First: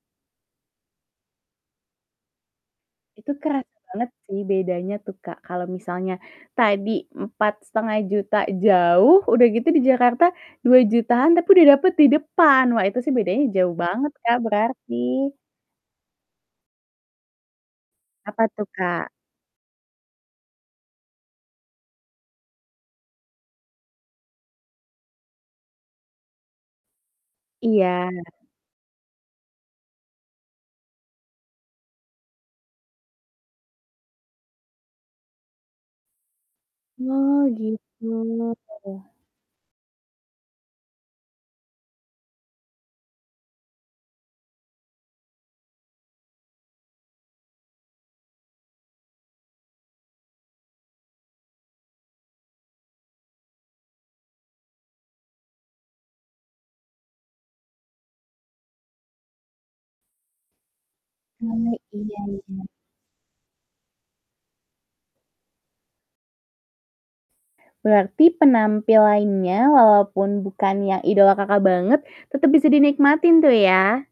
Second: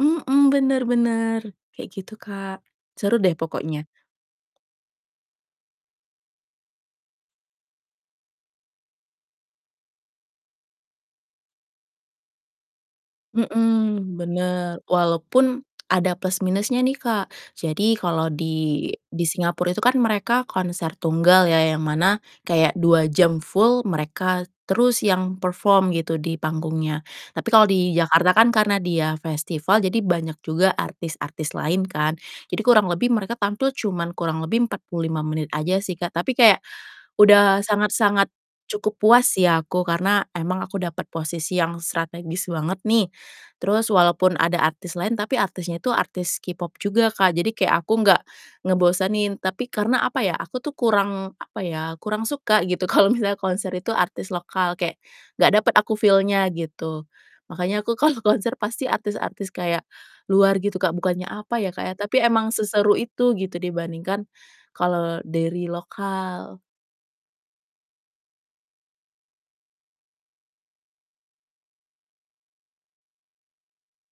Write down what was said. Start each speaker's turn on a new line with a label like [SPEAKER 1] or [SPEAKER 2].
[SPEAKER 1] Mhm, bener bener kayak gitu Kak, seru
[SPEAKER 2] Itu
[SPEAKER 1] deh
[SPEAKER 2] kerasa
[SPEAKER 1] pokoknya.
[SPEAKER 2] banget sih bedanya tuh Kak, kalau misalnya tadi Rp4.500.000 jauh, udah gitu di Jakarta Rp2.000.000-an tapi udah dapet di depan. Wah itu sih bedanya jauh banget,
[SPEAKER 1] Mhm,
[SPEAKER 2] Kak,
[SPEAKER 1] bener
[SPEAKER 2] berarti.
[SPEAKER 1] walaupun ada plus minusnya nih Kak. Jadi kalau
[SPEAKER 2] Apa tuh,
[SPEAKER 1] di
[SPEAKER 2] Kak?
[SPEAKER 1] di Singapore itu kan mereka konser tunggal ya, yang mana kayak 2 jam full mereka terus yang perform gitu di panggungnya. Tapi kalau di
[SPEAKER 2] Iya.
[SPEAKER 1] Jakarta kan karena dia festival jadi banyak juga artis-artis lain kan, jadi kurang lebih mereka tampil cuman kurang lebih 45 menit aja sih Kak. Tapi kayak
[SPEAKER 2] Oh,
[SPEAKER 1] udah
[SPEAKER 2] gitu.
[SPEAKER 1] sangat-sangat cukup
[SPEAKER 2] Heeh.
[SPEAKER 1] puas ya aku, karena emang aku dapat posisi yang strategis banget nih, terus walaupun ada artis lain tapi artisnya itu artis K-pop juga Kak, jadi kayak aku nggak ngebosenin, tapi karena apa ya, aku tuh kurang apa ya, kurang suka gitu kalau misalnya konser itu artis lokal, kayak gak dapet aku feel-nya gitu. Makanya aku kalau konser pasti artis-artis kayak luar gitu Kak, bukannya apa ya,
[SPEAKER 2] Oh,
[SPEAKER 1] Kak ya, tapi
[SPEAKER 2] iya
[SPEAKER 1] emang
[SPEAKER 2] iya.
[SPEAKER 1] seseru itu gitu dibandingkan kalau dari lokal.
[SPEAKER 2] Berarti penampilannya walaupun bukan yang idola Kakak banget tetep bisa dinikmatin tuh ya?